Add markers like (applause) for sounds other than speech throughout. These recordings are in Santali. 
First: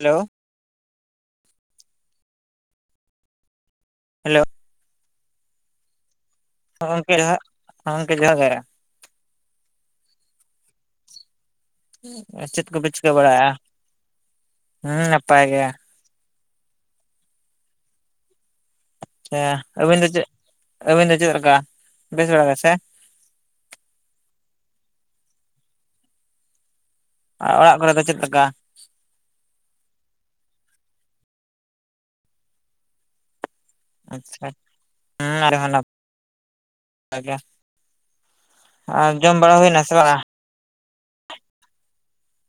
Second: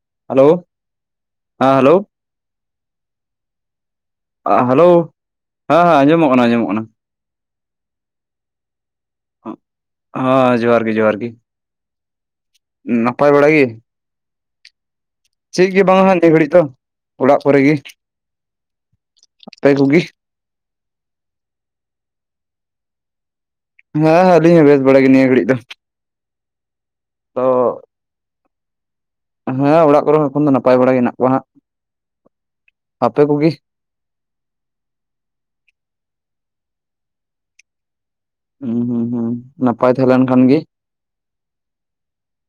ᱦᱮᱞᱳ ᱦᱮᱞᱳᱣ ᱦᱟᱸ ᱦᱮᱞᱳᱣ ᱦᱮᱞᱳ ᱟᱸ ᱦᱟᱞᱳ ᱦᱮᱸ ᱦᱮᱸ ᱟᱡᱚᱢᱚᱜ ᱠᱟᱱᱟ ᱟᱸᱡᱚᱢᱚᱜ ᱠᱟᱱᱟ᱾ ᱜᱚᱢᱠᱮ ᱡᱚᱦᱟ ᱜᱚᱢᱠᱮ ᱡᱚᱦᱟᱨ ᱜᱮ᱾ ᱦᱮᱸᱜ ᱡᱚᱦᱟᱨ ᱜᱮ ᱡᱚᱦᱟᱨ ᱜᱤ᱾ ᱪᱮᱫ ᱠᱚᱯᱮ ᱪᱤᱠᱟᱹ ᱵᱟᱲᱟᱭᱮᱜ-ᱟ? ᱜᱮ ᱦᱮᱸ ᱱᱟᱯᱟᱭᱼᱼ ᱪᱮᱫ ᱜᱮ ᱵᱟᱝ ᱱᱤᱭᱟᱹ ᱜᱷᱟᱹᱲᱤᱡ ᱫᱚ, ᱚᱲᱟᱜ ᱠᱚᱨᱮ ᱜᱮᱼᱼ ᱦᱮ ᱟᱹᱵᱤᱱ ᱫᱚ ᱪᱮᱫ ᱟᱹᱵᱤᱱ ᱫᱚ ᱪᱮᱫ ᱞᱮᱠᱟ? ᱵᱮᱥ ᱵᱟᱲᱟ ᱜᱮ ᱥᱮ᱾ ᱦᱮᱸ ᱦᱮᱸ ᱟᱹᱞᱤᱧ ᱦᱚᱸ ᱵᱮᱥ ᱵᱟᱲᱟᱭ ᱜᱮ ᱱᱤᱭᱟᱹ ᱜᱷᱟᱹᱲᱤᱡ ᱫᱚ᱾ ᱛᱚ ᱟᱨ ᱟᱲᱟᱜ ᱠᱚᱨᱮ ᱫᱚ ᱪᱮᱫ ᱞᱮᱠᱟ? ᱦᱮᱸ ᱚᱲᱟᱜ ᱠᱚᱨᱮ ᱦᱚᱸ ᱮᱠᱷᱚᱱ ᱫᱚ ᱱᱟᱯᱟᱭ ᱵᱟᱲᱟ ᱜᱮ ᱦᱮᱱᱟᱜ ᱠᱚᱣᱟ ᱦᱟᱸᱜ᱾ ᱟᱯᱮ ᱠᱚᱜᱤ? ᱟᱪᱪᱷᱟ ᱦᱮᱸ ᱟᱞᱮ ᱦᱚᱸ ᱱᱟᱯ-ᱟᱭ ᱜᱮ᱾ ᱦᱩᱸ ᱦᱩᱸ ᱟᱨ ᱦᱩᱸ ᱡᱚᱢ ᱵᱟᱲᱟ ᱦᱩᱭᱱᱟ ᱱᱟᱯᱟᱭ ᱥᱮ ᱛᱟᱦᱮᱸ ᱵᱟᱝ-ᱟ? ᱞᱮᱱ ᱠᱷᱟᱱ ᱜᱮ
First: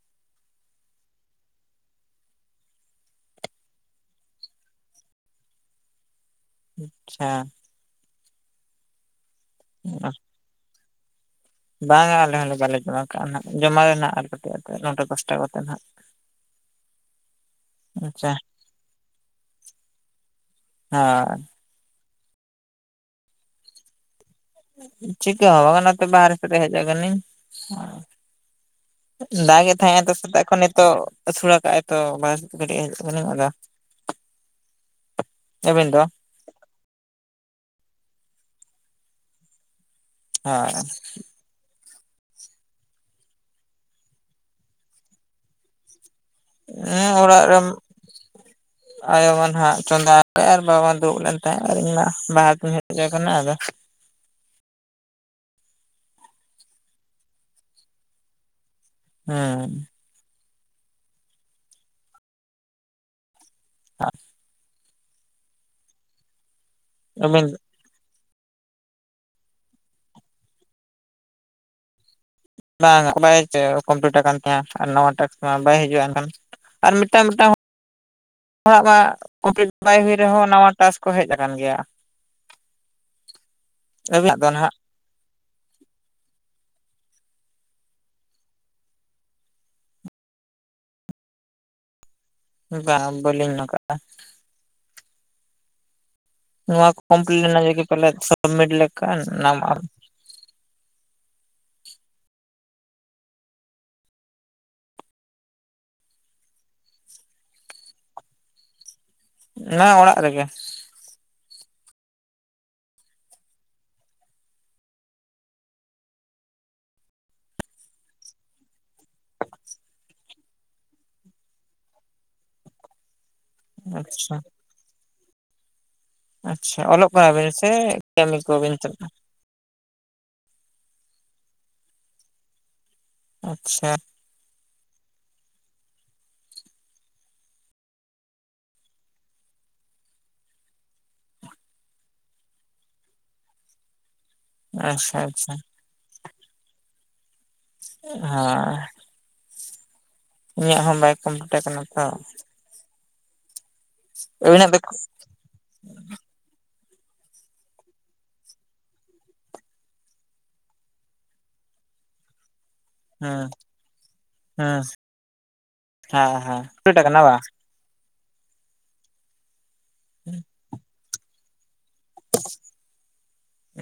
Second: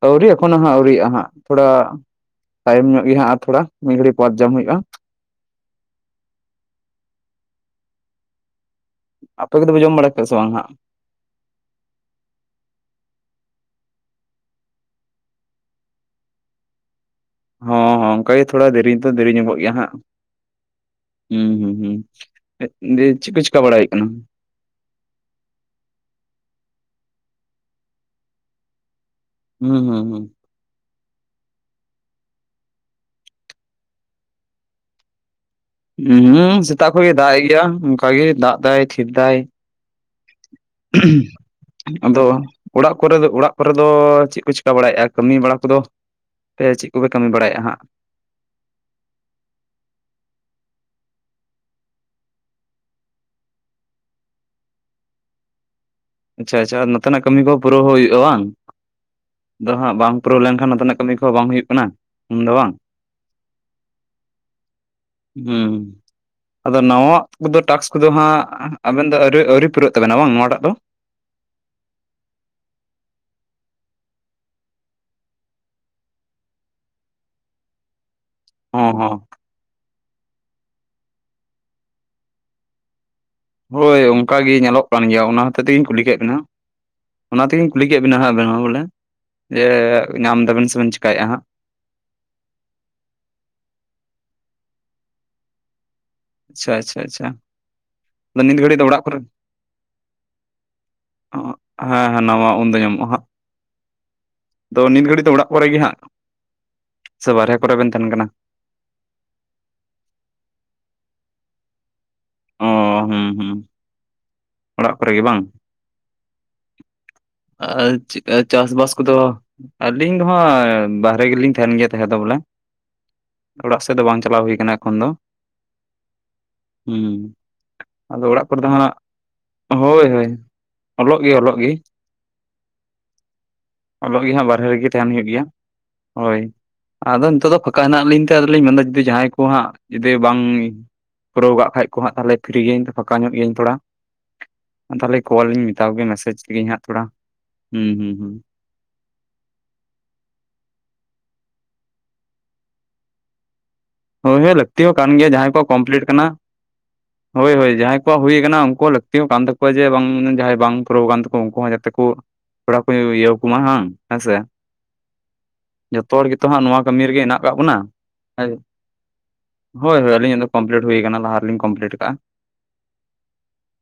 ᱟᱹᱣᱨᱤ ᱮᱠᱷᱚᱱᱳ ᱦᱟᱸᱜ ᱟᱹᱣᱨᱤᱜ-ᱟ ᱦᱟᱸᱜ ᱛᱷᱳᱲᱟᱼᱼ ᱛᱟᱭᱚᱢ ᱧᱚᱜ ᱜᱮ ᱦᱟᱸᱜ ᱛᱷᱚᱲᱟ ᱢᱤᱫ ᱜᱷᱟᱹᱲᱤ ᱯᱟᱸᱪ ᱡᱟᱢ ᱦᱩᱭᱩᱜ-ᱟ᱾ ᱟᱪᱪᱷᱟ᱾ ᱟᱯᱮ ᱠᱚᱫᱚ ᱯᱮ ᱡᱚᱢ ᱵᱟᱲᱟ ᱠᱮᱜᱟ ᱥᱮ ᱵᱟᱝ ᱦᱟᱸᱜ? ᱵᱟᱝᱟ ᱟᱞᱮ ᱦᱚᱸᱞᱮ ᱵᱟᱞᱮ ᱡᱚᱢᱟ ᱠᱟᱜ-ᱟ ᱱᱷᱟᱜ ᱡᱚᱢᱟᱞᱮ ᱱᱷᱟᱜ ᱟᱨ ᱠᱟᱹᱴᱤᱡ ᱨᱮ ᱱᱚᱴᱟ ᱫᱚᱥᱴᱟ ᱠᱚᱛᱮ ᱱᱦᱟᱜ᱾ ᱦᱚᱸ ᱦᱚᱸ ᱟᱪᱪᱷᱟ ᱚᱱᱠᱟᱜᱮ ᱛᱷᱚᱲᱟ ᱫᱮᱨᱤ ᱫᱚ ᱫᱮᱨᱤ ᱧᱚᱜᱚᱜ ᱜᱮᱭᱟ ᱦᱟᱜ ᱦᱳᱭ ᱦᱩᱸ ᱦᱩᱸ ᱦᱩᱸ᱾ ᱫᱤᱭᱮ ᱪᱮᱫ ᱠᱚ ᱪᱮᱠᱟ ᱵᱟᱲᱟ ᱭᱳᱭᱳᱜ ᱠᱟᱱᱟ? ᱪᱤᱠᱟᱹ ᱦᱚᱸ ᱵᱟᱝ ᱱᱚᱛᱮ ᱵᱟᱦᱨᱮ ᱥᱮᱫ ᱨᱮ ᱦᱮᱡ ᱠᱟᱱᱟᱧ᱾ ᱫᱟᱜᱮᱜ ᱦᱩᱸ ᱦᱩᱸ ᱛᱟᱦᱮᱸᱜᱟᱭ ᱛᱚ ᱦᱩᱸ ᱥᱮᱛᱟᱜ ᱠᱷᱚᱱ ᱱᱤᱛᱚᱜ᱾ ᱟᱹᱥᱩᱲ ᱟᱠᱟᱜᱼᱟᱭ ᱛᱚ᱾ ᱵᱟᱥ ᱠᱟᱹᱴᱤᱡ ᱟᱫᱚ ᱟᱹᱵᱤᱱ ᱫᱚ ᱩᱸ ᱦᱩᱸ ᱥᱮᱛᱟᱜ ᱠᱷᱚᱜ ᱮ ᱫᱟᱜᱮᱜ ᱜᱮᱭᱟ ᱚᱱᱠᱟᱜᱮ ᱫᱟᱜ ᱮᱫᱟᱭ ᱛᱷᱤᱨ ᱮᱫᱟᱭ᱾ ᱦᱳᱭ ᱦ (unintelligible) ᱟᱫᱚ ᱚᱲᱟᱜ ᱠᱚᱨᱮ ᱫᱚ ᱚᱲᱟᱜ ᱠᱚᱨᱮ ᱫᱚ ᱪᱮᱫ ᱠᱚ ᱪᱤᱠᱟ ᱵᱟᱲᱟᱭᱮᱜᱟ? ᱠᱟᱹᱢᱤ ᱵᱟᱲᱟ ᱠᱚᱫᱚᱼᱼ ᱟᱯᱮ ᱪᱮᱫ ᱠᱚᱯᱮ ᱦᱮᱸ ᱠᱟᱹᱢᱤ ᱚᱲᱟᱜ ᱵᱟᱲᱟᱭᱮᱜ-ᱟ ᱦᱟᱸᱜ? (inaudible) ᱟᱭᱳ ᱢᱟ ᱱᱷᱟᱸᱜ ᱪᱚᱸᱫᱟ ᱠᱟᱜ-ᱟᱭ ᱟᱨ ᱵᱟᱵᱟ ᱫᱚ ᱫᱩᱲᱩᱵ ᱞᱮᱱ ᱛᱟᱦᱮᱸᱜ ᱟᱨ ᱤᱧ ᱢᱟ ᱵᱟᱦᱨᱮ ᱛᱮᱧ ᱦᱮᱡ ᱟᱠᱟᱱᱟ ᱟᱫᱚᱼᱼ ᱟᱪᱪᱷᱟ ᱟᱪᱪᱷᱟ ᱱᱚᱛᱮᱱᱟᱜ ᱠᱟᱹᱢᱤ ᱠᱚᱦᱚᱸ ᱯᱩᱨᱟᱹᱣ ᱦᱩᱭᱩᱜ-ᱟ ᱵᱟᱝ ᱦᱮᱸ ᱟᱫᱚ ᱦᱟᱸᱜ ᱵᱟᱝᱼᱼ ᱯᱩᱨᱟᱹᱣ ᱞᱮᱱᱠᱷᱟᱱ ᱟᱵᱤᱱᱟᱜ ᱠᱟᱹᱢᱤ ᱠᱚᱦᱚᱸ ᱵᱟᱝ ᱦᱩᱭᱩᱜ ᱠᱟᱱᱟ ᱩᱱ ᱫᱚ ᱵᱟᱝ? (inaudible) ᱦᱩᱸ ᱟᱫᱚ ᱱᱟᱣᱟᱜ ᱟᱹᱵᱤᱱ ᱠᱚᱫᱚ ᱴᱟᱠᱥᱼᱼ ᱠᱚᱫᱚ ᱦᱟᱸᱜ ᱟᱹᱵᱤᱱ ᱫᱚ ᱟᱹᱣᱨᱤ ᱟᱹᱣᱨᱤ ᱯᱩᱨᱟᱹᱜ ᱛᱟᱹᱵᱤᱱᱟ ᱵᱟᱝ ᱱᱚᱣᱟ ᱴᱟᱜ ᱫᱚ? ᱵᱟᱝ ᱚᱱᱟ ᱜᱮ ᱪᱚᱝ ᱠᱚᱢᱯᱤᱞᱤᱴ ᱟᱠᱟᱱ ᱛᱟᱭᱟ ᱟᱨ ᱱᱟᱣᱟ ᱴᱟᱥᱠ ᱢᱟ ᱵᱟᱭ ᱦᱤᱡᱩᱜ-ᱟ, ᱮᱱᱠᱷᱟᱱᱼᱼ ᱟᱨ ᱢᱤᱫᱴᱟᱝ ᱢᱤᱫᱴᱟᱝ ᱦᱚᱲᱟᱜ ᱦᱚᱸ ᱢᱟᱼᱼ ᱦᱚᱸ ᱠᱚᱯᱤᱴ ᱵᱟᱭ ᱦᱩᱭ ᱨᱮᱦᱚᱸ ᱱᱟᱣᱟ ᱴᱟᱥᱠ ᱠᱚ ᱦᱮᱡ ᱟᱠᱟᱱ ᱜᱮᱭᱟ᱾ ᱦᱳᱭ ᱟᱹᱵᱤᱱᱟᱜ ᱚᱱᱠᱟ ᱫᱚ ᱜᱮ ᱱᱟᱦᱟᱜ ᱧᱮᱞᱚᱜ ᱠᱟᱱ ᱜᱮᱭᱟ ᱚᱱᱟ ᱦᱚᱛᱮ ᱤᱧ ᱠᱩᱞᱤ ᱠᱮᱫ ᱵᱤᱱᱟᱼᱼ ᱚᱱᱟ ᱛᱤᱜᱤᱧ ᱠᱩᱞᱤ ᱠᱮᱫ ᱵᱤᱱᱟ ᱦᱟᱸᱜ ᱟᱵᱤᱱ ᱦᱚᱸ ᱵᱚᱞᱮ ᱡᱮ ᱧᱟᱢ ᱮᱫᱟᱵᱤᱱ ᱥᱮ ᱵᱤᱱ ᱪᱮᱠᱟᱭᱮᱜ-ᱟ ᱦᱟᱸᱜ? ᱵᱟᱝ ᱵᱟᱹᱞᱤᱧ ᱱᱚᱠᱟᱜ-ᱟ᱾ ᱟᱪᱪᱷᱟ ᱱᱚᱣᱟ ᱟᱪᱪᱷᱟ ᱠᱚ ᱟᱪᱪᱷᱟ ᱠᱚᱢᱯᱞᱤᱴ ᱮᱱᱟᱝ ᱜᱮ ᱯᱟᱞᱮᱫ ᱟᱫᱚ ᱱᱤᱛ ᱥᱟᱵᱢᱤᱴ ᱜᱷᱟᱹᱲᱤᱡ ᱫᱚ ᱚᱲᱟᱜ ᱠᱚᱨᱮ ᱞᱮᱠᱷᱟᱱ ᱧᱟᱢᱚᱜ-ᱟ᱾ (unintelligible) ᱦᱮᱸ ᱱᱟᱣᱟ ᱩᱱᱫᱚ ᱧᱟᱢᱚᱜ-ᱟ ᱦᱟᱸᱜ᱾ ᱟᱫᱚ ᱱᱤᱛ ᱜᱷᱟᱹᱲᱤᱡ ᱫᱚ ᱦᱟᱸᱜ ᱚᱲᱟᱜ ᱠᱚᱨᱮ ᱜᱮ ᱦᱟᱸᱜ ᱥᱮ ᱵᱟᱨᱦᱮ ᱠᱚᱨᱮ ᱵᱤᱱ ᱛᱟᱦᱮᱸᱱ ᱠᱟᱱᱟ? ᱱᱟ ᱚᱲᱟᱜ ᱨᱮᱜᱮ᱾ ᱚ ᱦᱩᱸ ᱦᱩᱸ ᱚᱲᱟᱜ ᱠᱚᱨᱮ ᱜᱮ ᱵᱟᱝ? (unintelligible) ᱟᱨ ᱪᱤᱫ ᱠᱟ ᱪᱟᱥ ᱵᱟᱥ ᱠᱚᱫᱚᱼᱼ ᱟᱹᱞᱤᱧ ᱫᱚ ᱦᱟᱸᱜ ᱵᱟᱦᱨᱮ ᱜᱮᱞᱤᱧ ᱛᱟᱦᱮᱱ ᱜᱮᱭᱟ ᱛᱟᱦᱮᱸ ᱫᱚ ᱵᱚᱞᱮ᱾ ᱚᱲᱟᱜ ᱥᱮᱫ ᱫᱚ ᱵᱟᱝ ᱟᱪᱪᱷᱟ ᱪᱟᱞᱟᱣ ᱦᱩᱭ ᱟᱠᱟᱱᱟ ᱮᱠᱷᱚᱱ ᱫᱚ᱾ ᱟᱪᱷᱟ ᱦᱩᱸ ᱚᱞᱚᱜ (unintelligible) ᱵᱤᱱ ᱥᱮ ᱟᱫᱚ ᱠᱟᱹᱢᱤ ᱚᱲᱟᱜ ᱠᱚᱨᱮ ᱫᱚ ᱠᱚᱵᱤᱱ ᱦᱟᱸᱜ ᱪᱟᱞᱟᱜ-ᱟ? ᱦᱳᱭ ᱦᱳᱭ ᱚᱞᱚᱜ ᱜᱮ ᱚᱞᱚᱜ ᱜᱤ᱾ ᱟᱪᱪᱷᱟ ᱚᱞᱚᱜ ᱜᱮ ᱦᱟᱸᱜ ᱵᱟᱨᱦᱮ ᱨᱮᱜᱮ ᱛᱟᱦᱮᱸᱱ ᱦᱩᱭᱩᱜ ᱜᱮᱭᱟ, ᱦᱚᱭ᱾ ᱟᱫᱚ ᱱᱤᱛᱚᱜ ᱫᱚ ᱯᱷᱟᱸᱠᱟ ᱦᱮᱱᱟᱜ ᱞᱤᱧ ᱛᱮ ᱟᱫᱚᱞᱤᱧ ᱢᱮᱱᱫᱟ ᱡᱩᱫᱤ ᱡᱟᱦᱟᱸᱭ ᱠᱚ ᱦᱟᱸᱜ ᱡᱩᱫᱤ ᱵᱟᱝ ᱯᱩᱨᱟᱹᱣ ᱠᱟᱜᱼᱼ ᱠᱷᱟᱡ ᱠᱚ ᱦᱟᱸᱜ ᱛᱟᱦᱞᱮ ᱯᱷᱤᱨᱤ ᱜᱤᱭᱟᱹᱧ ᱯᱷᱟᱸᱠᱟ ᱧᱚᱜ ᱜᱮᱭᱟᱹᱧ ᱛᱷᱚᱲᱟ᱾ ᱟᱪᱪᱷᱟ ᱛᱟᱦᱞᱮ ᱟᱪᱪᱷᱟ ᱠᱚᱞᱟᱹᱧ ᱢᱮ᱾ ᱦᱟᱛᱟᱣ ᱜᱮ ᱢᱮᱥᱮᱡᱽ ᱞᱮᱜᱤᱧ ᱦᱟᱸᱜ ᱛᱷᱚᱲᱟ᱾ ᱦᱩᱸ ᱦᱩᱸ ᱦᱩᱸ ᱦᱟᱸᱻ ᱤᱧᱟᱹᱜ ᱦᱚᱸ ᱵᱟᱭ ᱠᱚᱢᱯᱞᱤᱴ ᱠᱟᱱᱟ ᱛᱚ᱾ ᱦᱩᱭ ᱦᱚᱸ ᱟᱹᱵᱤᱱᱟᱜ ᱫᱚ ᱞᱟᱹᱠᱛᱤ ᱦᱩᱸ ᱦᱚᱸ ᱠᱟᱱ ᱜᱮᱭᱟ ᱡᱟᱦᱟᱸᱭ ᱠᱚ ᱠᱚᱢᱯᱞᱤᱴ ᱠᱟᱱᱟ᱾ (inaudible) ᱦᱳᱭ ᱦᱳᱭ ᱡᱟᱦᱟᱸᱭ ᱠᱚᱣᱟᱜ ᱦᱩᱭ ᱟᱠᱟᱱᱟ ᱩᱱᱠᱩ ᱦᱚ ᱞᱟᱹᱠᱛᱤ ᱦᱚ ᱠᱟᱱ ᱛᱟᱠᱚᱣᱟ᱾ ᱡᱮ ᱵᱟᱝ ᱢᱟᱱᱮ ᱡᱟᱦᱟᱸᱭ ᱵᱟᱝ ᱯᱩᱨᱟᱹᱣ ᱠᱟᱱ ᱛᱟᱠᱚᱣᱟ ᱩᱱᱠᱩ ᱦᱚᱸ ᱡᱟᱛᱮ ᱠᱚ, ᱯᱮᱲᱟ ᱠᱚᱧ ᱤᱭᱟᱹᱣ ᱠᱚ ᱢᱟ ᱵᱟᱝ ᱦᱮᱸ ᱥᱮ᱾ ᱦᱮᱸᱥ ᱡᱚᱛᱚ ᱦᱚᱲ ᱜᱮᱛᱚ ᱦᱟᱸᱜ ᱱᱚᱣᱟ ᱠᱟᱹᱢᱤ ᱟᱠᱟᱱᱟ ᱨᱮᱜᱮ ᱵᱟᱝ ᱦᱮᱱᱟᱜ ᱠᱟᱜ ᱵᱚᱱᱟ᱾ ᱦᱟᱹᱭ᱾ ᱦᱚᱭ ᱦᱚᱭ ᱟᱹᱞᱤᱧᱟᱜ ᱫᱚ ᱠᱚᱢᱯᱞᱤᱴ ᱦᱩᱭ ᱠᱟᱱᱟ ᱞᱟᱦᱟ ᱨᱮᱞᱤᱧ ᱠᱚᱢᱯᱞᱤᱴ ᱠᱟᱜ-ᱟ᱾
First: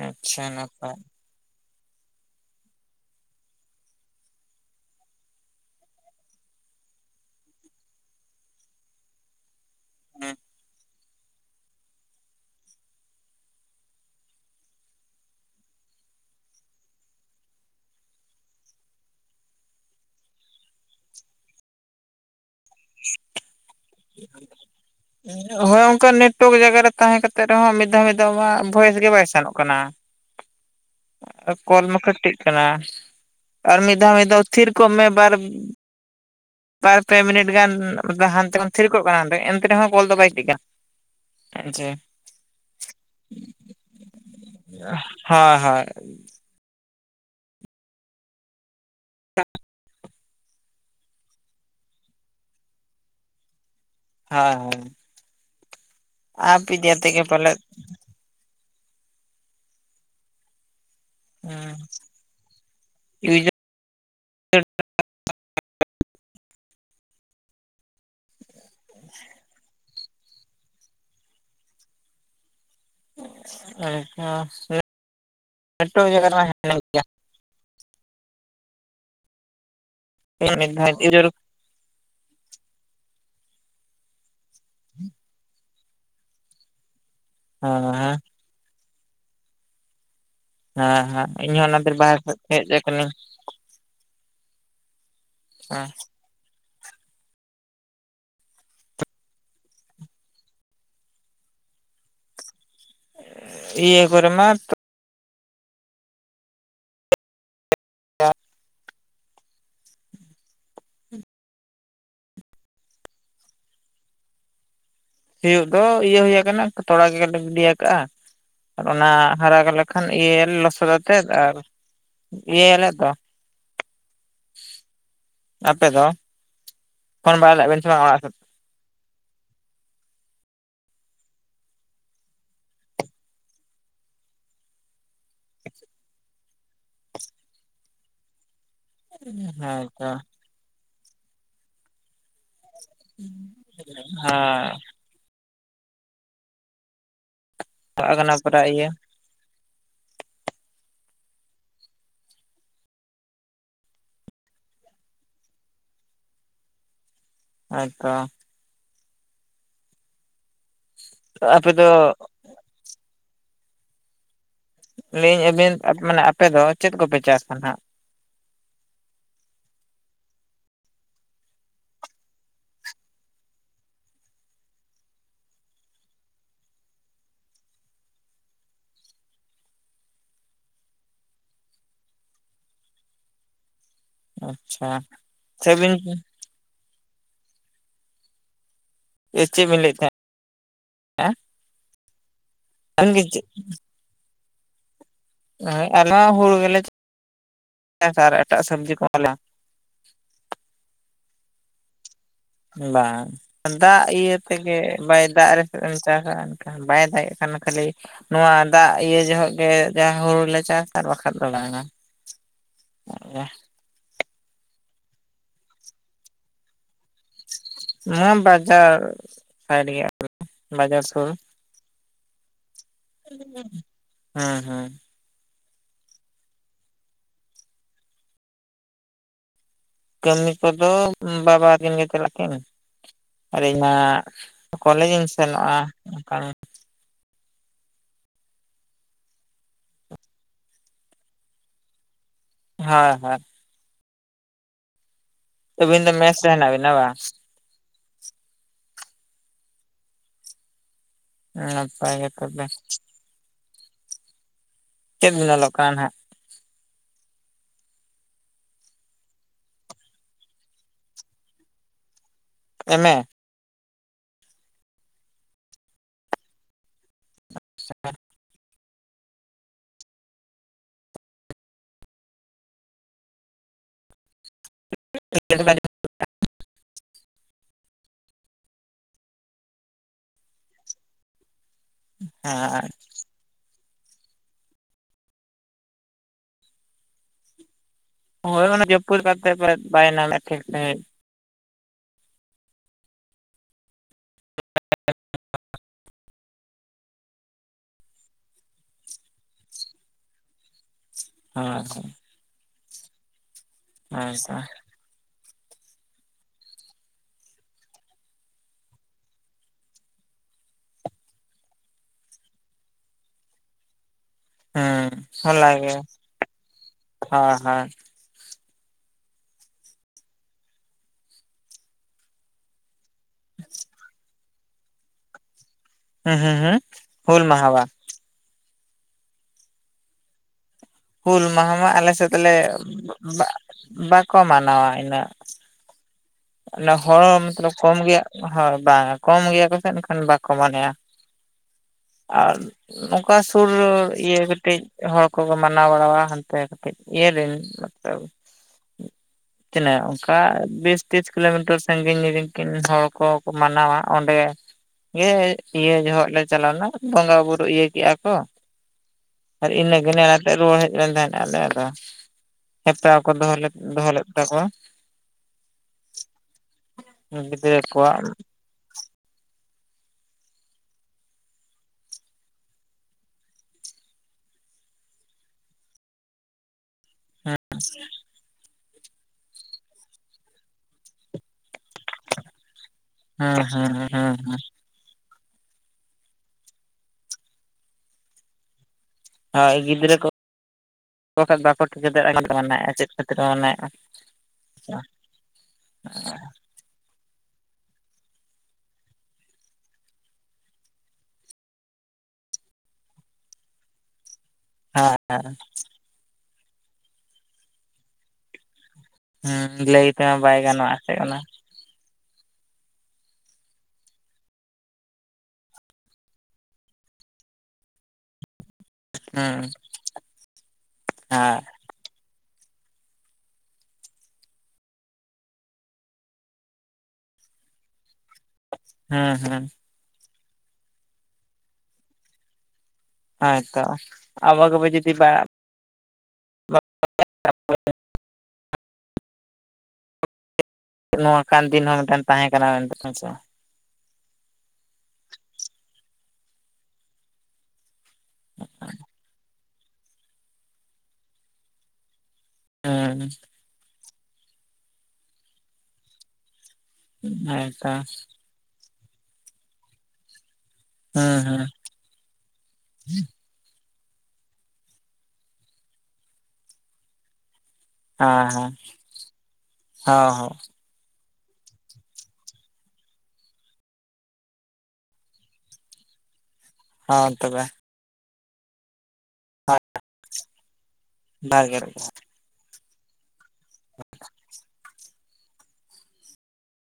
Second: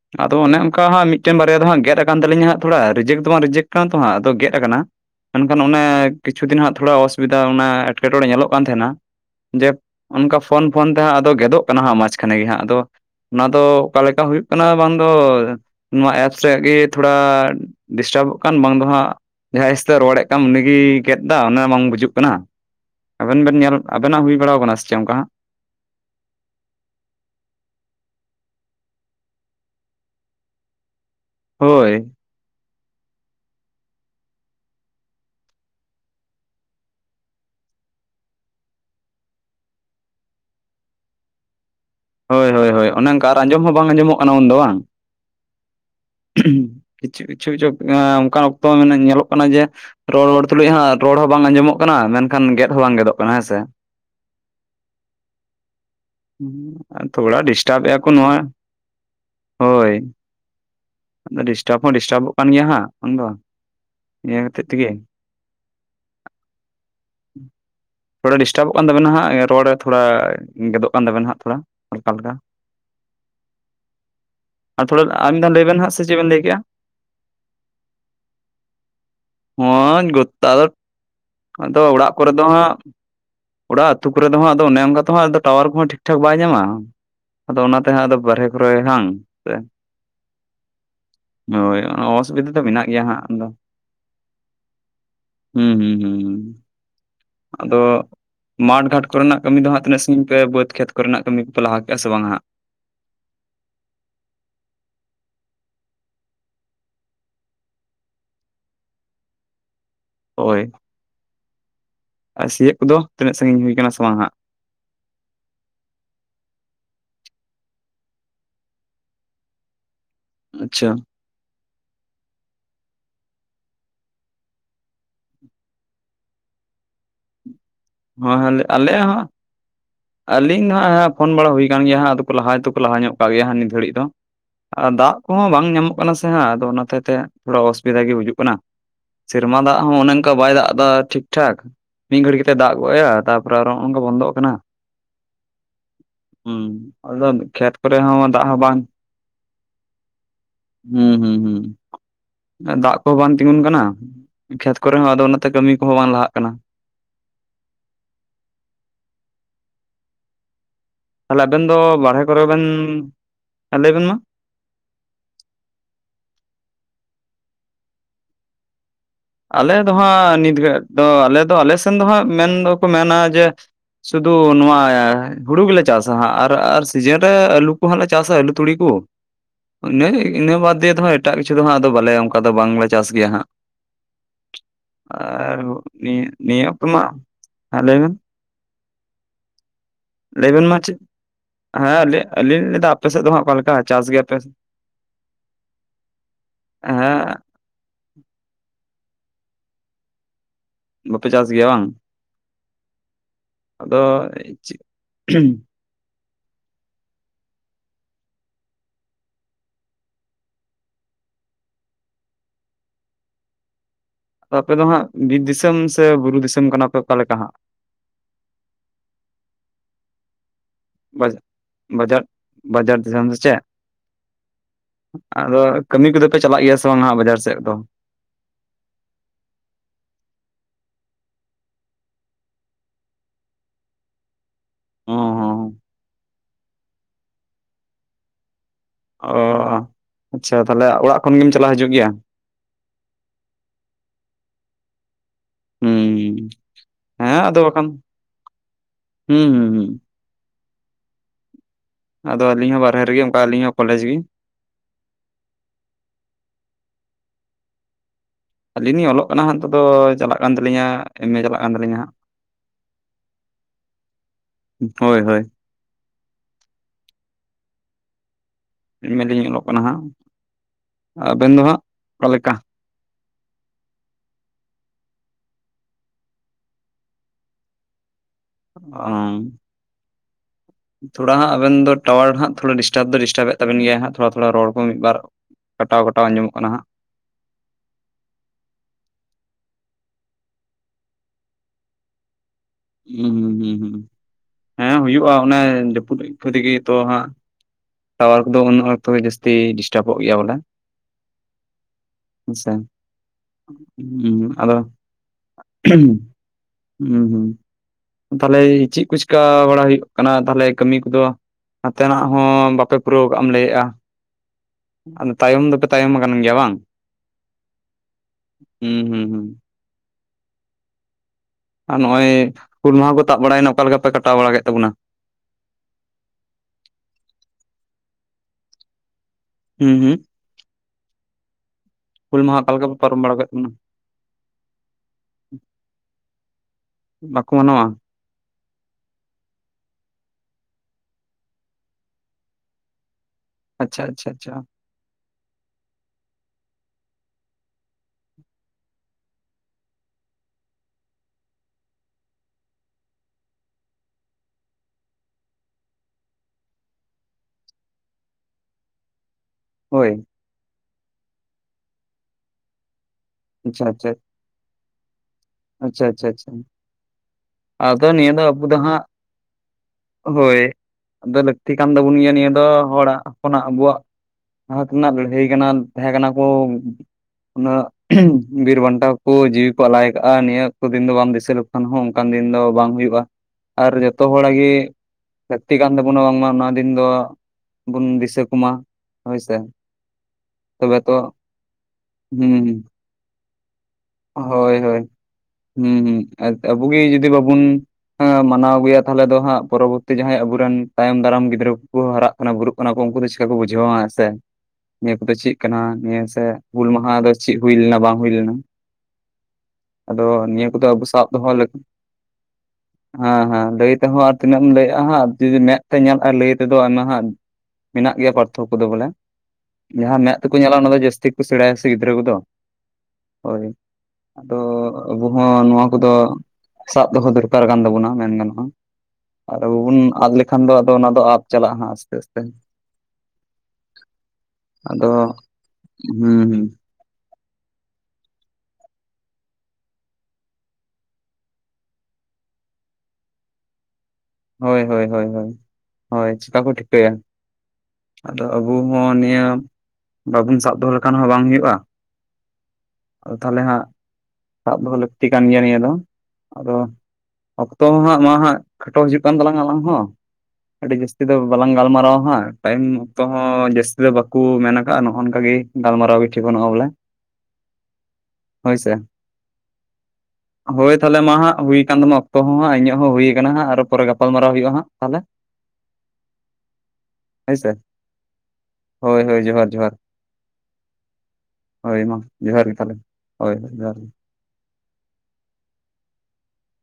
ᱟᱪᱪᱷᱟ ᱱᱟᱯᱟᱭ ᱢᱤᱫᱴᱟᱝ ᱵᱟᱨᱭᱟ ᱫᱚ ᱦᱟᱜ ᱜᱮᱫ ᱟᱠᱟᱱ ᱛᱟᱹᱞᱤᱧ ᱦᱟᱸᱜ ᱛᱷᱚᱲᱟ ᱨᱤᱡᱮᱠᱴ ᱫᱚ ᱵᱟᱝ ᱨᱤᱡᱮᱠᱴ ᱟᱠᱟᱱᱟ ᱛᱚ ᱦᱟᱸᱜ ᱟᱫᱚ ᱜᱮᱫ ᱟᱠᱟᱱᱟ᱾ ᱢᱮᱱᱠᱷᱟᱱ ᱚᱱᱮ ᱠᱤᱪᱷᱩ ᱫᱤᱱ ᱦᱟᱸᱜ ᱛᱷᱚᱲᱟ ᱚᱥᱩᱵᱤᱫᱟ ᱚᱱᱟ ᱮᱴᱠᱮᱴᱚᱬᱮ ᱧᱮᱞᱚᱜ ᱠᱟᱱ ᱛᱟᱸᱦᱮᱱᱟ᱾ ᱡᱮ ᱚᱝᱠᱟ ᱯᱷᱚᱱ ᱯᱷᱚᱱ ᱛᱮᱦᱟᱸᱜ ᱟᱫᱚ ᱜᱮᱫᱚᱜ ᱠᱟᱱᱟ ᱦᱟᱸᱜ ᱢᱟᱡᱽ ᱠᱷᱟᱱᱮ ᱜᱮ ᱦᱟᱸᱜ ᱟᱫᱚ᱾ ᱚᱱᱟ ᱫᱚ ᱚᱠᱟᱞᱮᱠᱟ ᱦᱩᱭᱩᱜ ᱠᱟᱱᱟ ᱵᱟᱝ ᱫᱚ᱾ ᱱᱚᱣᱟ ᱮᱯᱥ ᱨᱮᱭᱟᱜ ᱜᱮ ᱛᱷᱚᱲᱟ ᱰᱤᱥᱴᱟᱵᱚᱜ ᱠᱟᱱ ᱵᱟᱝ ᱫᱚ ᱦᱟᱸᱜ᱾ ᱡᱟᱦᱟᱸᱭ ᱥᱟᱛᱮ ᱨᱚᱲᱮᱜ ᱠᱟᱱ ᱩᱱᱤᱜᱮᱭ ᱜᱮᱫ ᱫᱟ ᱚᱱᱟ ᱵᱟᱝ ᱵᱩᱡᱩᱜ ᱠᱟᱱᱟ᱾ ᱟᱵᱮᱱ ᱵᱮᱱ ᱧᱮᱞ, ᱟᱵᱮᱱᱟᱜ ᱦᱩᱭ ᱵᱟᱲᱟᱣ ᱠᱟᱱᱟ ᱥᱮ ᱪᱮᱫ ᱚᱝᱠᱟ ᱦᱟᱸᱜ? ᱦᱚᱭ ᱚᱝᱠᱟ ᱱᱮᱴᱣᱟᱨᱠ ᱡᱟᱭᱜᱟ ᱨᱮ ᱛᱟᱦᱮᱸ ᱠᱟᱛᱮ ᱨᱮᱦᱚᱸ ᱢᱤᱫ ᱫᱷᱟᱣ ᱢᱤᱫ ᱫᱷᱟᱣ ᱢᱟ ᱵᱷᱚᱭᱮᱥ ᱜᱮ ᱵᱟᱭ ᱥᱮᱱᱚᱜ ᱠᱟᱱᱟ᱾ ᱟᱨ ᱠᱚᱞ ᱦᱳᱭ ᱢᱟ ᱠᱷᱟᱹᱴᱤᱜ ᱠᱟᱱᱟ ᱟᱨ ᱢᱤᱫ ᱫᱷᱟᱣ ᱢᱤᱫ ᱫᱷᱟᱣ ᱛᱷᱤᱨ ᱠᱚᱜ ᱢᱮ ᱵᱟᱨ (inaudible) ᱵᱟᱨ ᱯᱮ ᱢᱤᱱᱤᱴ ᱜᱟᱱ ᱦᱟᱱᱛᱮ ᱠᱷᱚᱱ ᱛᱷᱤᱨ ᱠᱚᱜ ᱠᱟᱱᱟ ᱞᱤᱧ ᱮᱱᱛᱮ ᱨᱮᱦᱚᱸ ᱠᱚᱞ ᱫᱚ ᱵᱟᱭ ᱴᱤᱠ ᱟ᱾ ᱟᱪᱪᱷᱟ᱾ ᱦᱳᱭ ᱦᱳᱭ ᱦᱳᱭ ᱚᱱᱮ ᱚᱝᱠᱟ ᱟᱨ ᱟᱸᱡᱚᱢ ᱦᱚᱸ ᱵᱟᱝ ᱟᱸᱡᱚᱢᱚᱜ ᱠᱟᱱᱟ ᱩᱱᱫᱚ ᱵᱟᱝ? ᱦᱮᱸ ᱦᱮᱸ᱾ ᱠᱤᱪᱷᱩ ᱠᱤᱪᱷᱩ ᱡᱚᱜ ᱚᱝᱠᱟᱱ ᱚᱠᱛᱚ ᱢᱟᱱᱮ ᱧᱮᱞᱚᱜ ᱠᱟᱱᱟ ᱡᱮ ᱨᱚᱲ ᱨᱚᱲ ᱛᱩᱞᱩᱡ ᱦᱟᱸ ᱨᱚᱲ ᱦᱚᱸ ᱵᱟᱝ ᱟᱸᱡᱚᱢᱚᱜ ᱠᱟᱱᱟ ᱢᱮᱱᱠᱷᱟᱱ ᱜᱮᱫ ᱦᱚᱸ ᱵᱟᱝ ᱜᱮᱫᱚᱜ ᱠᱟᱱᱟ ᱦᱮᱸ ᱥᱮ᱾ ᱦᱮᱸ ᱦᱮᱸ᱾ ᱦᱩᱸ, ᱟᱛᱮ ᱜᱮ ᱛᱷᱚᱲᱟ ᱯᱟᱞᱮᱫ ᱰᱤᱥᱴᱟᱵᱮᱜ-ᱟ ᱠᱚ ᱱᱚᱣᱟ ᱦᱳᱭ ᱟᱫᱚ ᱰᱤᱥᱴᱟᱵᱽ ᱦᱚᱸ ᱰᱤᱥᱴᱟᱵᱚᱜ ᱠᱟᱱ ᱜᱮᱭᱟ ᱦᱟᱸᱜ ᱩᱱ ᱫᱚ᱾ ᱤᱭᱩᱡᱟᱨ ᱱᱤᱭᱟᱹ ᱦᱚᱛᱮᱫ ᱛᱮᱜᱮ᱾ ᱯᱳᱭᱞᱳ ᱰᱤᱥᱴᱟᱵᱚᱜ ᱠᱟᱱ ᱛᱟᱵᱮᱱᱟ ᱦᱟᱸᱜ ᱨᱚᱲ ᱨᱮ ᱛᱷᱚᱲᱟ ᱜᱮᱫᱚᱜ ᱠᱟᱱ ᱛᱟᱵᱮᱱᱟ ᱦᱟᱸᱜ ᱛᱷᱚᱲᱟ ᱦᱟᱞᱠᱟ ᱦᱟᱞᱠᱟ᱾ ᱟᱨ ᱛᱷᱚᱲᱟ ᱟᱨ ᱢᱤᱫ ᱫᱷᱟᱣ ᱞᱟᱹᱭ ᱵᱮᱱ ᱦᱟᱸᱜ ᱥᱮ ᱱᱮᱴᱣᱟᱨᱠ ᱪᱮᱫ ᱡᱟᱭᱜᱟ ᱵᱮᱱ ᱞᱟᱹᱭ ᱨᱮᱢᱟ ᱠᱮᱜ-ᱟ? ᱦᱮᱱᱟᱜ ᱦᱚᱧ ᱜᱚᱛ (unintelligible) ᱟᱫᱚ ᱚᱲᱟᱜ ᱠᱚᱨᱮ ᱫᱚ ᱦᱟᱸᱜ ᱚᱲᱟᱜ ᱟᱹᱛᱩ ᱠᱚᱨᱮ ᱫᱚ ᱦᱟᱸᱜ ᱟᱫᱚ ᱚᱱᱮ ᱚᱝᱠᱟ ᱛᱚ ᱦᱟᱸᱜ ᱟᱫᱚ ᱴᱟᱣᱟᱨ ᱦᱚᱸ ᱴᱷᱤᱠ ᱴᱷᱟᱠ ᱵᱟᱭ ᱧᱟᱢᱟ ᱟᱫᱚ ᱦᱮᱸ ᱚᱱᱟᱛᱮᱦᱟᱸᱜ ᱟᱫᱚ ᱦᱮᱸ ᱵᱟᱨᱦᱮ ᱠᱚᱨᱮ ᱵᱟᱝ ᱥᱮ ᱦᱮᱸ ᱦᱮᱸ ᱤᱧ ᱦᱚᱸ ᱦᱳᱭ ᱚᱱᱟᱛᱮ ᱵᱟᱦᱨᱮ ᱥᱮᱫ ᱚᱥᱩᱵᱤᱫᱟ ᱫᱚ ᱦᱮᱡ ᱢᱮᱱᱟᱜ ᱜᱮᱭᱟ ᱟᱠᱟᱱᱟᱹᱧ ᱦᱟᱸᱜ ᱟᱫᱚ᱾ ᱦᱩᱸ ᱦᱩᱸ ᱦᱩᱸ᱾ ᱟᱫᱚ ᱢᱟᱴᱷ ᱜᱷᱟᱴ ᱠᱚᱨᱮᱱᱟᱜ ᱠᱟᱹᱢᱤ ᱫᱚ ᱦᱟᱸᱜ ᱛᱤᱱᱟᱹᱜ ᱥᱟᱺᱜᱤᱧ ᱯᱮ ᱵᱟᱹᱫᱽ ᱠᱷᱮᱛ ᱠᱚᱨᱮᱱᱟᱜ ᱠᱟᱹᱢᱤ ᱠᱚᱯᱮ ᱞᱟᱦᱟ ᱠᱮᱜ-ᱟ ᱥᱮ ᱵᱟᱝ ᱦᱟᱸᱜ᱾ ᱤᱭᱟᱹ ᱠᱚᱨᱮ ᱢᱟᱛ (unintelligible) ᱦᱳᱭ᱾ ᱟᱨ ᱥᱤᱭᱳᱜ ᱠᱚᱫᱚ ᱛᱤᱱᱟᱹᱜ ᱥᱟᱺᱜᱤᱧ ᱦᱩᱭ ᱠᱟᱱᱟ ᱥᱮ ᱵᱟᱝ ᱦᱟᱸᱜ? ᱥᱤᱭᱳᱜ ᱫᱚ ᱤᱭᱟᱹ ᱦᱩᱭ ᱠᱟᱱᱟ ᱛᱚᱲᱟ ᱜᱮᱞᱮ ᱜᱤᱰᱤᱭᱟ ᱠᱟᱜ-ᱟ ᱟᱨ ᱚᱱᱟ ᱦᱟᱨᱟ ᱜᱮᱞᱮ᱾ ᱠᱷᱟᱱ ᱮᱨ ᱞᱚᱥᱚᱫ ᱟᱪᱪᱷᱟ ᱟᱛᱮᱫ ᱟᱨ ᱤᱭᱟᱹᱭᱟᱞᱮ ᱫᱚ᱾ ᱟᱯᱮ ᱫᱚ? ᱯᱷᱚᱱ ᱵᱟᱲᱟ ᱞᱮᱜ-ᱟᱵᱤᱱ ᱥᱮ ᱵᱟᱝ ᱚᱲᱟᱜ ᱥᱮᱫ? ᱦᱚᱸ ᱟᱞᱮ ᱟᱞᱮ ᱦᱚᱸ ᱟᱹᱞᱤᱧ ᱱᱟᱼᱦᱟᱸᱜ ᱯᱷᱳᱱ ᱵᱟᱲᱟ ᱦᱩᱭ ᱠᱟᱱ ᱜᱮᱭᱟ ᱦᱟᱸᱜ ᱟᱫᱚ ᱞᱟᱦᱟ ᱛᱮᱠᱚ ᱞᱟᱦᱟ ᱧᱚᱜ ᱠᱟᱜ ᱜᱮᱭᱟ ᱦᱟᱸᱜ ᱱᱤᱛ ᱫᱷᱟᱹᱲᱤᱡ ᱫᱚ ᱫᱟᱜ ᱠᱚᱦᱚᱸ ᱵᱟᱝ ᱧᱟᱢᱚᱜ ᱠᱟᱱᱟ ᱥᱮ ᱦᱟᱸᱜ ᱟᱫᱚ ᱚᱱᱟ ᱦᱚᱛᱮᱡ ᱛᱮ ᱛᱷᱚᱲᱟ ᱚᱥᱩᱵᱤᱫᱷᱟ ᱜᱮ ᱦᱩᱡᱩᱜ ᱠᱟᱱᱟ। ᱥᱮᱨᱢᱟ ᱦᱮᱸᱛᱚ ᱫᱟᱜ ᱦᱚᱸ ᱚᱱᱮ ᱚᱱᱠᱟ ᱵᱟᱭ ᱫᱟᱜ ᱮᱫᱟ ᱴᱷᱤᱠ ᱴᱷᱟᱠ ᱢᱤᱫ ᱜᱷᱟᱹᱲᱤ ᱠᱟᱛᱮ ᱫᱟᱜ ᱜᱚᱫ ᱮᱭᱟ ᱛᱟᱯᱚᱨᱮ ᱟᱨ ᱱᱚᱜ ᱱᱚᱝᱠᱟ ᱵᱚᱱᱫᱚᱜ ᱠᱟᱱᱟ। ᱦᱮᱸ ᱦᱩᱸ ᱟᱫᱚ ᱠᱷᱮᱛ ᱠᱚᱨᱮ ᱪᱟᱞᱟᱜ ᱦᱚᱸ ᱠᱟᱱᱟ ᱫᱟᱜ ᱦᱚᱸ ᱯᱨᱟᱭ ᱵᱟᱝ (inaudible) ᱦᱩᱸ ᱦᱩᱸ ᱦᱩᱸ ᱫᱟᱜ ᱠᱚᱦᱚᱸ ᱵᱟᱝ ᱛᱤᱜᱩᱱ ᱠᱟᱱᱟ ᱠᱷᱮᱛ ᱠᱚᱨᱮ ᱦᱚᱸ ᱟᱫᱚ ᱚᱱᱟᱛᱮ ᱠᱟᱹᱢᱤ ᱠᱚᱦᱚᱸ ᱵᱟᱝ ᱞᱟᱦᱟᱜ ᱠᱟᱱᱟ। ᱦᱳᱭ ᱛᱚ ᱛᱟᱞᱦᱮ ᱟᱵᱮᱱ ᱫᱚ ᱵᱟᱨᱦᱮ ᱠᱚᱨᱮ ᱵᱮᱱ ᱞᱟᱹᱭ ᱵᱮᱱ ᱢᱟ ᱞᱟᱹᱭᱟᱹᱧ ᱟᱹᱵᱤᱱ ᱢᱟᱱᱮ ᱟᱯᱮ ᱫᱚ ᱪᱮᱫ ᱠᱚᱯᱮ ᱪᱟᱥᱟ ᱱᱟᱦᱱᱟᱜ ᱟᱞᱮ ᱫᱚ ᱦᱟᱸᱜ ᱱᱤᱛ ᱫᱚ ᱟᱞᱮ ᱫᱚ ᱟᱞᱮ ᱥᱮᱱ ᱫᱚ ᱦᱟᱸᱜ ᱢᱮᱱ ᱫᱚᱠᱚ ᱢᱮᱱᱟ ᱡᱮ ᱥᱩᱫᱷᱩ ᱱᱚᱣᱟ ᱦᱩᱲᱩ ᱜᱮᱞᱮ ᱪᱟᱥᱟ ᱦᱟᱸᱜ ᱟᱨ ᱥᱤᱡᱤᱱ ᱨᱮ ᱟᱞᱩ ᱠᱚ ᱦᱟᱸᱜ ᱞᱮ ᱪᱟᱥᱟ ᱟᱞᱩ ᱛᱩᱲᱤ ᱠᱚ ᱤᱱᱟᱹ ᱤᱱᱟᱹ ᱵᱟᱫᱽ ᱫᱤᱭᱮ ᱫᱚ ᱦᱟᱸᱜ ᱮᱴᱟᱜ ᱠᱤᱪᱷᱩ ᱫᱚ ᱦᱟᱸᱜ ᱟᱫᱚ ᱵᱟᱞᱮ ᱚᱱᱠᱟ ᱫᱚ ᱵᱟᱝᱞᱮ ᱪᱟᱥ ᱜᱮᱭᱟ ᱦᱟᱸᱜ ᱟᱪᱪᱷᱟ ᱟᱨ ᱥᱮᱵᱤᱱ ᱱᱤᱭᱟᱹ ᱱᱤᱭᱟᱹ ᱚᱠᱛᱚ ᱢᱟ ᱦᱮᱸ ᱞᱟᱹᱭ ᱵᱮᱱ ᱮ ᱪᱮᱫ ᱵᱤᱱ ᱞᱟᱹᱭᱮᱛ ᱛᱟᱦᱮ ᱞᱟᱹᱭ ᱵᱮᱱ ᱢᱟ ᱪᱮᱫ ᱦᱮ ᱦᱮᱸ ᱟᱹᱞᱤᱧ ᱞᱟᱹᱭ ᱮᱫᱟ ᱟᱯᱮ ᱥᱮᱫ ᱫᱚ ᱜᱮ ᱦᱟᱸᱜ ᱚᱠᱟ ᱞᱮᱠᱟ ᱪᱟᱥ ᱜᱮᱭᱟᱯᱮ ᱦᱚᱭ ᱟᱞᱮ ᱦᱚᱸ ᱦᱩᱲᱩ ᱜᱮᱞᱮ ᱦᱮᱸ ᱪᱟᱥᱟ ᱟᱨ ᱮᱴᱟᱜ ᱥᱚᱵᱽᱡᱤ ᱠᱚᱢᱟ ᱟᱞᱮ ᱵᱟᱯᱮ ᱪᱟᱥ ᱜᱮᱭᱟ ᱵᱟᱝ? ᱵᱟᱝ ᱟᱫᱚ ᱫᱟᱜ ᱤᱭᱟᱹ ᱛᱮᱜᱮ ᱪᱮᱫ ᱵᱟᱭ ᱫᱟᱜ ᱨᱮ ᱥᱮᱫ ᱮᱢ ᱪᱟᱥᱟ ᱮᱱᱠᱷᱟᱱ ᱵᱟᱭ ᱫᱟᱜᱮᱜ ᱠᱟᱱᱟ ᱠᱷᱟᱹᱞᱤ ᱱᱚᱣᱟ ᱫᱟᱜ ᱤᱭᱟᱹ ᱡᱚᱠᱷᱚᱜ ᱜᱮ ᱡᱟ ᱦᱩᱲᱩ ᱞᱮ ᱪᱟᱥᱟ ᱵᱟᱠᱷᱟᱱ ᱫᱚ ᱵᱟᱝᱟ ᱚ ᱟᱯᱮ ᱫᱚ ᱦᱟᱸᱜ ᱵᱤᱨ ᱫᱤᱥᱚᱢ ᱥᱮ ᱵᱩᱨᱩ ᱫᱤᱥᱚᱢ ᱠᱟᱱᱟᱯᱮ ᱚᱠᱟ ᱞᱮᱠᱟ? ᱦᱟᱸᱜ ᱱᱚᱣᱟ ᱵᱟᱡᱟᱨ ᱥᱟᱭᱤᱰ ᱜᱮ ᱵᱟᱡᱟᱨ ᱥᱩᱨ ᱵᱟᱡᱟᱨ ᱵᱟᱡᱟᱨ ᱫᱤᱥᱚᱢ ᱫᱚ ᱪᱮᱫ ᱦᱮᱸ ᱦᱮᱸ ᱟᱫᱚ ᱠᱟᱹᱢᱤ ᱠᱚᱫᱚ ᱯᱮ ᱪᱟᱞᱟᱜ ᱜᱮᱭᱟ ᱥᱮ ᱵᱟᱝ ᱱᱟᱦᱟᱜ ᱵᱟᱡᱟᱨ ᱥᱮᱫ ᱫᱚ? ᱠᱟᱹᱢᱤ ᱠᱚᱫᱚ ᱵᱟᱵᱟ ᱟᱹᱠᱤᱱ ᱜᱮ ᱪᱟᱞᱟᱜ ᱠᱤᱱ ᱟᱨ ᱤᱧᱢᱟ ᱠᱚᱞᱮᱡ ᱤᱧ ᱦᱩᱸ ᱦᱩᱸ ᱥᱮᱱᱚᱜᱼᱟ ᱚᱱᱠᱟ ᱚ ᱟᱪᱪᱷᱟ ᱛᱟᱞᱦᱮ ᱚᱲᱟᱜ ᱠᱷᱚᱱ ᱜᱮᱢ ᱪᱟᱞᱟᱣ ᱦᱤᱡᱩᱜ ᱜᱮᱭᱟ? ᱦᱳᱭ ᱦᱳᱭ ᱟᱹᱵᱤᱱ ᱫᱚ ᱢᱮᱥ ᱦᱩᱸ ᱨᱮ ᱦᱮᱱᱟᱜ ᱵᱤᱱᱟ ᱵᱟᱝ ᱦᱮᱸ ᱟᱫᱚ ᱵᱟᱠᱷᱟᱱ ᱦᱩᱸ ᱦᱩᱸ ᱦᱩᱸ ᱱᱟᱯᱟᱭ ᱜᱮ ᱟᱫᱚ ᱛᱚᱵᱮ ᱟᱹᱞᱤᱧ ᱦᱚᱸ ᱵᱟᱨᱦᱮ ᱨᱮᱜᱮ ᱚᱱᱠᱟ ᱟᱹᱞᱤᱧ ᱦᱚᱸ ᱠᱚᱞᱮᱡᱽ ᱜᱮ ᱪᱮᱫ ᱵᱤᱱ ᱚᱞᱚᱜ ᱠᱟᱱᱟ ᱱᱟᱦᱟᱜ ᱟᱹᱞᱤᱧ ᱞᱤᱧ ᱚᱞᱚᱜ ᱠᱟᱱᱟ ᱦᱟᱸᱜ ᱱᱤᱛᱚᱜ ᱫᱚ ᱪᱟᱞᱟᱜ ᱠᱟᱱ ᱛᱟᱹᱞᱤᱧᱟ ᱮᱢ ᱮ ᱪᱟᱞᱟᱜ ᱠᱟᱱ ᱛᱟᱹᱞᱤᱧᱟ ᱦᱟᱸᱜ ᱮᱢᱮ ᱦᱳᱭ ᱦᱳᱭ ᱮᱢᱮ ᱞᱤᱧ ᱚᱞᱚᱜ ᱠᱟᱱᱟ ᱦᱟᱸᱜ ᱟᱵᱮᱱ ᱫᱚ ᱦᱟᱸᱜ ᱚᱠᱟᱞᱮᱠᱟ? (inaudible) ᱚᱦᱚᱝ ᱛᱷᱚᱲᱟ ᱦᱟᱸᱜ ᱟᱵᱮᱱ ᱫᱚ ᱴᱟᱣᱟᱨ ᱦᱟᱸᱜ ᱛᱷᱚᱲᱟ ᱰᱤᱥᱴᱟᱵ ᱫᱚ ᱰᱤᱥᱴᱟᱵ ᱮᱫ ᱛᱟᱵᱤᱱ ᱜᱮᱭᱟ ᱦᱟᱸᱜ ᱛᱷᱚᱲᱟ ᱛᱷᱚᱲᱟ ᱨᱚᱲ ᱠᱚ ᱢᱤᱫ ᱵᱟᱨ ᱠᱟᱴᱟᱣ ᱠᱟᱴᱟᱣ ᱟᱸᱡᱚᱢᱚᱜ ᱠᱟᱱᱟ ᱦᱟᱸᱜ ᱦᱳᱭ ᱚᱱᱟ ᱡᱟᱹᱯᱩᱫ ᱠᱟᱛᱮᱫ ᱵᱟᱭ ᱵᱟᱭ ᱧᱟᱢᱮᱫ ᱴᱷᱤᱠ ᱥᱟᱺᱦᱤᱡ ᱦᱩᱸ ᱦᱩᱸ ᱦᱩᱸ ᱦᱩᱸ ᱦᱮᱸ ᱦᱩᱭᱩᱜᱼᱟ ᱚᱱᱮ ᱡᱟᱹᱯᱩᱫ ᱟᱹᱧ ᱛᱮᱜᱮ ᱛᱚ ᱦᱟᱸᱜ ᱴᱟᱣᱟᱨ ᱠᱚᱫᱚ ᱩᱱᱟᱹᱜ ᱚᱠᱛᱚ ᱜᱮ ᱡᱟᱹᱥᱛᱤ ᱰᱤᱥᱴᱟᱵᱚᱜ ᱜᱮᱭᱟ ᱵᱚᱞᱮ ᱟᱪᱪᱷᱟ ᱟᱪᱪᱷᱟ ᱩᱸ ᱟᱫᱚ (unintelligible) ᱛᱟᱦᱚᱞᱮ ᱪᱮᱫ ᱠᱚ ᱪᱤᱠᱟᱹ ᱵᱟᱲᱟ ᱦᱩᱭᱩᱜ ᱠᱟᱱᱟ ᱛᱟᱦᱚᱞᱮ ᱠᱟᱹᱢᱤ ᱠᱚ᱾ ᱱᱟᱱᱛᱮᱱᱟᱜ ᱦᱚᱸ ᱵᱟᱯᱮ ᱯᱩᱨᱟᱹᱣ ᱠᱟᱜ ᱮᱢ ᱞᱟᱹᱭᱮᱜᱼᱟ᱾ ᱛᱟᱭᱚᱢ ᱫᱚᱯᱮ ᱛᱟᱭᱚᱢ ᱟᱠᱟᱱ ᱜᱮᱭᱟ ᱵᱟᱝ᱾ ᱩᱸ ᱦᱩᱸ ᱟᱨ ᱱᱚᱜ ᱚᱚᱭ ᱦᱩᱞ ᱢᱟᱦᱟ ᱠᱚ ᱛᱟᱵ ᱵᱟᱲᱟᱭᱱᱟ ᱚᱠᱟ ᱞᱮᱠᱟ ᱯᱮ ᱠᱟᱴᱟᱣ ᱵᱟᱲᱟ ᱠᱮᱫ ᱛᱟᱵᱚᱱᱟ᱾ ᱦᱮᱸ ᱦᱮᱸ ᱦᱩᱞ ᱢᱟᱦᱟ ᱵᱟ ᱩᱸ ᱦᱩᱸ ᱦᱩᱞ ᱢᱟᱦᱟ ᱢᱟ ᱟᱞᱮᱮᱥᱮᱫ ᱦᱩᱞ ᱞᱮ ᱢᱟᱦᱟ ᱚᱠᱟ ᱞᱮᱠᱟ ᱯᱮ ᱯᱟᱨᱚᱢ ᱵᱟᱲᱟ ᱵᱟ ᱠᱮᱫ ᱛᱟᱵᱚᱱᱟ ᱵᱟᱠᱚ ᱢᱟᱱᱟᱣᱟ ᱤᱱᱟᱹᱜ᱾ ᱦᱚᱲ ᱵᱟᱠᱚ ᱢᱚᱛᱞᱚᱵ ᱢᱟᱱᱟᱣᱟ ᱠᱚᱢ ᱜᱮᱭᱟ ᱦᱳᱭ ᱵᱟᱝᱟ ᱠᱚᱢ ᱜᱮᱭᱟ ᱠᱚ ᱥᱮ ᱮᱱᱠᱷᱟᱱ ᱵᱟᱠᱚ ᱢᱚᱱᱮᱭᱟ ᱟᱨ᱾ ᱱᱚᱝᱠᱟ ᱥᱩᱨ ᱟᱪᱪᱷᱟ ᱟᱪᱪᱷᱟ ᱤᱭᱟᱹ ᱟᱪᱪᱷᱟ ᱠᱟᱹᱴᱤᱡ᱾ ᱦᱚᱲᱲ ᱠᱚᱠᱚ ᱢᱟᱱᱟᱣ ᱵᱟᱲᱣᱟᱹᱼᱟ ᱦᱟᱱᱛᱮ ᱤᱭᱟ ᱨᱮᱱ ᱾ ᱛᱤᱱᱟᱹᱜ ᱚᱱᱠᱟ ᱵᱮᱥ᱾ ᱛᱤᱨᱤᱥ ᱠᱤᱞᱳᱢᱤᱴᱟᱨ ᱥᱟᱺᱜᱤᱧ ᱨᱮ ᱠᱤᱱ ᱦᱚᱲ ᱠᱚᱠᱚ ᱢᱟᱱᱟᱣᱟ ᱚᱸᱰᱮ᱾ ᱤᱭᱟᱹ ᱤᱭᱟᱹ ᱡᱚᱦᱚᱜ ᱞᱮ ᱪᱟᱞᱟᱣᱱᱟ ᱵᱚᱸᱜᱟ ᱵᱩᱨᱩ ᱤᱭᱟᱹ ᱠᱮᱜᱼᱟ ᱠᱚ᱾ ᱟᱨ ᱤᱱᱟᱹ ᱦᱳᱭ (inaudible) ᱱᱮᱦᱟᱛᱮ ᱨᱩᱣᱟᱹᱲ ᱦᱮᱡ ᱞᱮᱱ ᱛᱟᱦᱮᱱᱟᱞᱮ ᱟᱫᱚ ᱦᱮᱯᱨᱟᱣ ᱠᱚ ᱫᱚᱦᱚ ᱞᱮᱫ ᱟᱪᱪᱷᱟ ᱫᱚᱦᱚ ᱟᱪᱪᱷᱟ ᱞᱮᱫ ᱛᱟᱠᱚᱣᱟ᱾ ᱟᱪᱪᱷᱟ ᱟᱪᱪᱷᱟ ᱪᱪᱷᱟ ᱜᱤᱫᱽᱨᱟᱹ ᱟᱫᱚ ᱠᱚᱣᱟᱜ ᱱᱤᱭᱟᱹ ᱫᱚ ᱟᱵᱚ ᱫᱚ ᱦᱟᱸᱜ᱾ ᱦᱳᱭ ᱟᱫᱚ ᱞᱟᱹᱠᱛᱤ ᱠᱟᱱ ᱛᱟᱵᱚᱱ ᱜᱮᱭᱟ ᱱᱤᱭᱟᱹ ᱫᱚ ᱦᱚᱲᱟᱜ ᱠᱷᱚᱱᱟᱜ ᱟᱵᱚᱣᱟᱜ᱾ ᱞᱟᱦᱟ ᱛᱤᱱᱟᱜ ᱞᱟᱹᱲᱦᱟᱹᱭ ᱠᱟᱱᱟ ᱛᱟᱸᱦᱮ ᱠᱟᱱᱟ ᱠᱚ ᱩᱱᱟᱹᱜ᱾ ᱵᱤᱨ ᱵᱟᱱᱴᱟ ᱠᱚ ᱡᱤᱣᱤ ᱠᱚ ᱟᱞᱟᱭ ᱟᱠᱟᱟᱜᱼᱟ ᱱᱤᱭᱟᱹ ᱠᱚ ᱫᱤᱱ ᱫᱚ ᱵᱟᱢ ᱫᱤᱥᱟᱹ ᱞᱮᱠᱷᱟᱱ ᱦᱚᱸ ᱚᱱᱠᱟᱱ ᱫᱤᱱ ᱫᱚ᱾ ᱵᱟᱝ ᱦᱩᱭᱩᱜᱼᱟ ᱦᱮᱸ ᱟᱨ ᱦᱮᱸ ᱡᱚᱛᱚ ᱦᱮᱸ ᱦᱚᱲᱟᱜ ᱜᱮ᱾ ᱞᱟᱹᱠᱛᱤ ᱠᱟᱱ ᱛᱟᱵᱚᱱᱟ ᱵᱟᱝᱢᱟ ᱱᱚᱣᱟ ᱫᱤᱱ ᱫᱚ ᱵᱚᱱ ᱫᱤᱥᱟᱹ ᱠᱚᱢᱟ᱾ ᱦᱳᱭ ᱜᱤᱫᱽᱨᱟᱹ ᱠᱚ ᱛᱚᱵᱮ ᱛᱚ ᱵᱟᱠᱚ ᱴᱷᱤᱠᱟᱹ ᱦᱩᱸ ᱫᱟᱲᱮᱭᱟ ᱪᱮᱫ ᱠᱷᱟᱹᱛᱤᱨ (inaudible) ᱦᱳᱭ ᱦᱳᱭ ᱦᱩᱸ ᱦᱩᱸ ᱟᱵᱚᱜ ᱜᱮ ᱡᱩᱫᱤ ᱵᱟᱵᱚᱱ᱾ ᱦᱮᱸ ᱢᱟᱱᱟᱣ ᱟᱜᱩᱭᱟ ᱛᱟᱦᱚᱞᱮ ᱫᱚ ᱦᱟᱸᱜ ᱯᱚᱨᱚᱵᱚᱨᱛᱤ ᱡᱟᱦᱟᱸᱭ ᱟᱵᱩᱨᱮᱱ ᱛᱟᱭᱚᱢ ᱫᱟᱨᱟᱢ ᱜᱤᱫᱽᱨᱟᱹ ᱠᱚ ᱦᱟᱨᱟᱜ᱾ ᱚᱱᱟ ᱵᱩᱨᱩᱜ ᱠᱟᱱᱟ ᱠᱚ ᱩᱱᱠᱩ ᱫᱚ ᱪᱤᱠᱟ ᱠᱚ ᱵᱩᱡᱷᱟᱹᱣᱟ ᱦᱮᱸᱥᱮ᱾ ᱱᱤᱭᱟᱹ ᱦᱮᱸ ᱠᱚ ᱫᱚ ᱪᱮᱫ ᱠᱟᱱᱟ ᱱᱤᱭᱟᱹ ᱥᱮ ᱦᱩᱞ ᱢᱟᱦᱟ ᱫᱚ ᱪᱮᱫ ᱦᱩᱭ ᱞᱮᱱᱟ ᱵᱟᱝ ᱦᱩᱭ ᱞᱮᱱᱟ ᱦᱮᱸ ᱞᱟᱹᱭ ᱟᱫᱚ ᱛᱮᱢᱟ ᱵᱟᱭ ᱱᱤᱭᱟᱹ ᱠᱚᱫᱚ ᱜᱟᱱᱚᱜ ᱟ ᱟᱵᱚ ᱪᱮᱫ ᱥᱟᱵ ᱠᱚᱱᱟ ᱫᱚᱦᱚ ᱞᱟᱹᱠ ᱦᱮᱸ ᱦᱮᱸ ᱞᱟᱹᱭ ᱛᱮᱦᱚᱸ ᱟᱨ ᱛᱤᱱᱟᱹᱜ ᱮᱢ ᱞᱟᱹᱭᱭᱟᱜᱼᱟ ᱦᱟᱜ ᱡᱩᱫᱤ ᱢᱮᱫ ᱛᱮ ᱧᱮᱞ ᱞᱟᱹᱭ ᱛᱮᱫᱚ ᱟᱭᱢᱟ ᱦᱟᱸᱜ, ᱢᱮᱱᱟᱜ ᱜᱮᱭᱟ ᱯᱟᱨᱛᱷᱚᱠ ᱠᱚ ᱫᱚ ᱵᱚᱞᱮ ᱦᱮᱸ ᱡᱟᱦᱟᱸ ᱢᱮᱸᱫ ᱛᱮ ᱠᱚ ᱧᱮᱞᱟ ᱚᱱᱟ ᱫᱚ ᱡᱟᱹᱥᱛᱤ ᱠᱚ ᱦᱮᱸ ᱥᱮᱬᱟᱭᱟ ᱥᱮᱼᱼ ᱴᱤᱠ ᱜᱤᱫᱽᱨᱟᱹ ᱠᱚᱫᱚ ᱦᱳᱭ, ᱟᱫᱚ ᱟᱵᱚ ᱦᱚᱸ ᱱᱚᱣᱟ ᱠᱚ ᱫᱚ ᱥᱟᱵ ᱫᱚ ᱦᱚ ᱫᱚᱨᱠᱟᱨ ᱠᱟᱱ ᱛᱟᱵᱚᱱᱟ ᱢᱮᱱ ᱜᱟᱱᱚᱜᱼᱟ ᱦᱮᱸ ᱟᱨ ᱦᱮᱸ ᱟᱵᱚ ᱵᱚᱱ ᱟᱫ ᱞᱮᱠᱷᱟᱱ ᱫᱚ ᱟᱫᱚ ᱚᱱᱟ ᱫᱚ ᱟᱫ ᱪᱟᱞᱟᱜᱼᱟ ᱦᱟᱜ ᱟᱥᱛᱮ ᱟᱥᱛᱮ᱾ ᱦᱮᱸ ᱛᱚ ᱟᱵᱚ ᱜᱮᱵᱚ ᱟᱫᱚ ᱡᱩᱫᱤ ᱵᱟᱭ (inaudible) ᱦᱩᱸ ᱦᱩᱸ ᱱᱚᱣᱟ ᱠᱟᱱ ᱫᱤᱱ ᱦᱚᱸ ᱢᱤᱫᱴᱟᱝ ᱛᱟᱦᱮᱸ ᱠᱟᱱᱟ ᱢᱮᱱᱛᱮ ᱦᱮᱸ ᱥᱮᱼᱼ ᱦᱳᱭ ᱦᱳᱭ ᱦᱳᱭ ᱦᱳᱭ ᱪᱤᱠᱟᱹ ᱠᱚ ᱴᱷᱤᱠᱟᱹᱭᱟ ᱟᱫᱚ ᱟᱵᱚ ᱦᱚᱸ ᱱᱤᱭᱟᱹ ᱵᱟᱵᱩᱱ ᱥᱟᱵ ᱫᱚ ᱦᱚ ᱞᱮᱠᱷᱟᱱ ᱦᱚᱸ ᱵᱟᱝ ᱦᱩᱭᱩᱜᱼᱟ ᱦᱮᱸ ᱟᱫᱚ ᱛᱟᱦᱚᱞᱮ ᱦᱟᱸᱜ ᱥᱟᱵ ᱫᱚᱦᱚ ᱞᱟᱹᱠᱛᱤ ᱠᱟᱱ ᱜᱮᱭᱟ ᱱᱤᱭᱟᱹ ᱫᱚ ᱟᱫᱚᱼᱼ ᱚᱠᱛᱚ ᱦᱮᱸᱛᱚ ᱦᱟᱸᱜ ᱢᱟ ᱦᱟᱸᱜ ᱠᱷᱟᱴᱚ ᱦᱤᱡᱩᱜ ᱠᱟᱱ ᱛᱟᱞᱟᱝ ᱟᱞᱟᱝ ᱦᱚᱸᱼᱼ ᱟᱹᱰᱤ ᱡᱟᱹᱥᱛᱤ ᱫᱚ ᱦᱮᱸ ᱦᱮᱸ ᱵᱟᱞᱟᱝ ᱜᱟᱞᱢᱟᱨᱟᱣᱟ ᱦᱟᱸᱜᱼᱼ ᱴᱟᱭᱤᱢ ᱚᱠᱛᱚ ᱦᱚᱸ ᱡᱟᱹᱥᱛᱤ ᱫᱚ ᱵᱟᱠᱚ ᱢᱮᱱ ᱟᱠᱟᱜᱼᱟ ᱱᱚᱜ ᱱᱚᱝᱠᱟ ᱜᱮ ᱜᱟᱞᱢᱟᱨᱟᱣ ᱜᱮ ᱴᱷᱤᱠ ᱵᱟᱹᱱᱩᱜᱼᱟ ᱵᱚᱞᱮᱼᱼ (inaudible) ᱦᱮᱸ ᱦᱮᱸ ᱦᱳᱭ ᱥᱮ ᱦᱚᱸ ᱦᱚᱸ ᱦᱳᱭ, ᱛᱟᱦᱚᱞᱮ ᱢᱟ ᱦᱟᱸᱜ ᱦᱩᱭ ᱠᱟᱱᱟᱱ ᱛᱟᱢᱟ ᱚᱠᱛᱚ ᱦᱚᱸ ᱦᱟᱸᱜ ᱤᱧᱟᱹᱜ ᱦᱚᱸ ᱦᱩᱭ ᱠᱟᱱᱟ ᱦᱟᱸᱜ ᱟᱨᱚ ᱯᱚᱨᱮ ᱜᱟᱯᱟᱞᱢᱟᱨᱟᱣ ᱦᱩᱭᱩᱜᱼᱟ ᱦᱟᱸᱜ ᱛᱟᱦᱚᱞᱮ ᱦᱚᱸ ᱦᱳᱭ ᱛᱚᱵᱮ, ᱥᱮ ᱦᱳᱭ ᱦᱳᱭ ᱡᱚᱦᱟᱨ ᱡᱚᱦᱟᱨ ᱵᱷᱟᱜᱮ ᱦᱳᱭ ᱢᱟ ᱡᱚᱦᱟᱨ ᱜᱮ ᱛᱟᱦᱚᱞᱮ ᱦᱳᱭ ᱡᱚᱦᱟᱨ